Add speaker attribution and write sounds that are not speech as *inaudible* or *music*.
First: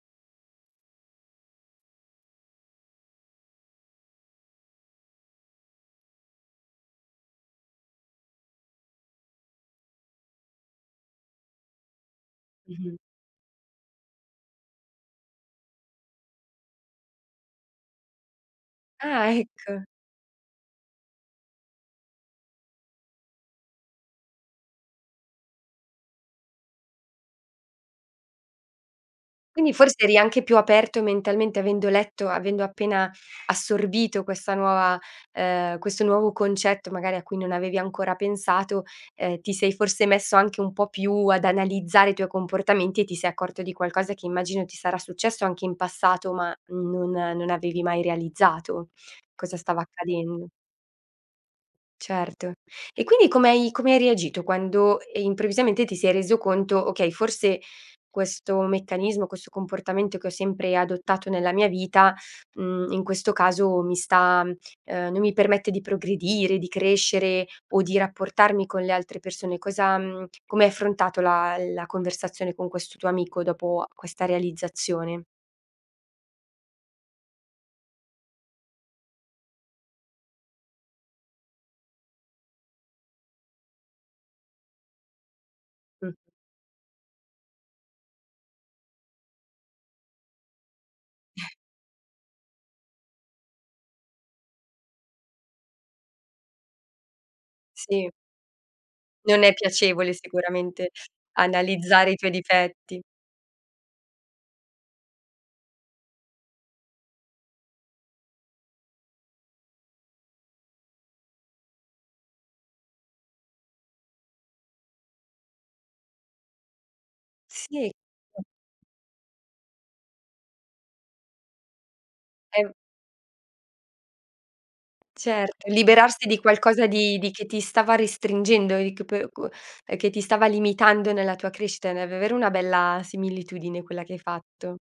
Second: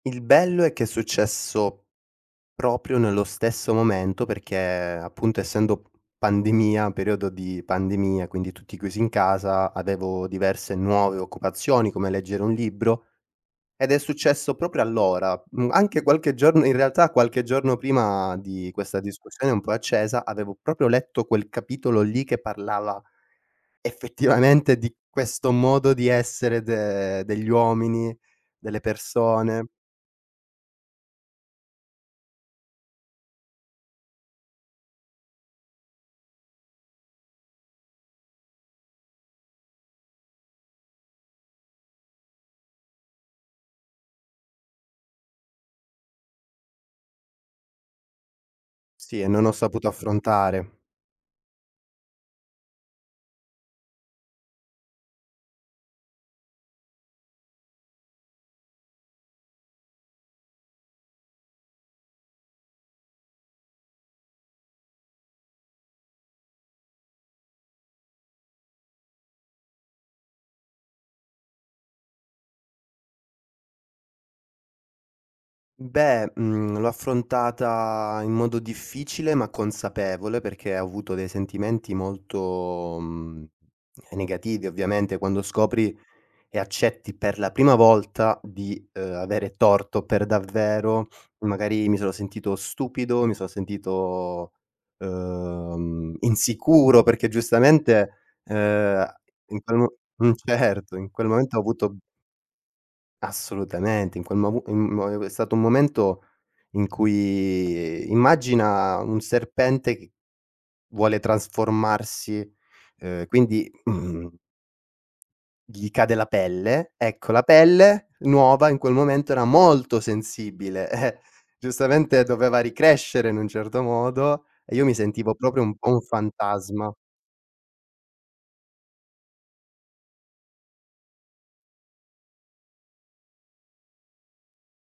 Speaker 1: Il bello è che è successo proprio nello stesso momento, perché appunto, essendo p pandemia periodo di pandemia, quindi tutti chiusi in casa, avevo diverse nuove occupazioni, come leggere un
Speaker 2: Mh-mh.
Speaker 1: libro, ed è successo proprio allora, mhmm, anche qualche giorn in realtà qualche giorno prima di questa
Speaker 2: Ah,
Speaker 1: discussione un po'
Speaker 2: ecco.
Speaker 1: accesa, avevo proprio letto quel capitolo lì che parlava, effettivamente, di questo modo di essere de degli uomini, delle persone
Speaker 2: Quindi, forse eri anche più aperto mentalmente, avendo letto, avendo appena assorbito questa nuova uhm, questo nuovo concetto magari a cui non avevi ancora pensato, ehm, ti sei forse messo anche un po' più ad analizzare i tuoi comportamenti e ti sei accorto di qualcosa che immagino, ti sarà successo anche in passato ma non non avevi mai realizzato
Speaker 1: Sì, e non ho
Speaker 2: cosa stava
Speaker 1: saputo
Speaker 2: accadendo.
Speaker 1: affrontare
Speaker 2: Certo. E quindi, come hai come hai reagito quando, ehm, improvvisamente ti sei reso conto: "Okay, forse questo meccanismo, questo comportamento che ho sempre adottato nella mia vita, mhmm, in questo caso mi sta uhm, non mi permette di progredire, di crescere o di rapportarmi con le altre persone." Cosa mhmm, come hai affrontato la la conversazione con questo tuo amico dopo questa realizzazione?
Speaker 1: Mhmm, beh, mhmm, l'ho affrontata in modo difficile ma consapevole, perché ho avuto dei sentimenti molto, mhmm, ehm, negativi ovviamente. Quando scopri
Speaker 2: Mh.
Speaker 1: e accetti per la prima volta di, uhm, avere torto per davvero,
Speaker 2: *chuckles*
Speaker 1: magari mi sono sentito stupido, mi sono sentito, uhm, insicuro, perché
Speaker 2: Sì.
Speaker 1: giustamente, uhm, a
Speaker 2: Non è
Speaker 1: in quel m
Speaker 2: piacevole
Speaker 1: mhmm,
Speaker 2: sicuramente
Speaker 1: certo. In quel momento ho avuto
Speaker 2: analizzare i tuoi difetti.
Speaker 1: Assolutamente, in quel movu mhmm, mo e ue è stato un momento in cui immagina un serpente che vuole trasformarsi, uhm, quindi *clears throat* gli cade la pelle. Ecco la
Speaker 2: Sì.
Speaker 1: pelle nuova in quel momento era molto sensibile, eh! Giustamente doveva
Speaker 2: Ehm
Speaker 1: ricrescere in un certo modo, e io mi sentivo proprio
Speaker 2: Certo,
Speaker 1: un po' un
Speaker 2: liberarsi di qualcosa
Speaker 1: fantasma.
Speaker 2: di di che ti stava restringendo e che po gu e che ti stava limitando nella tua crescita, è davvero una bella similitudine quella che hai fatto.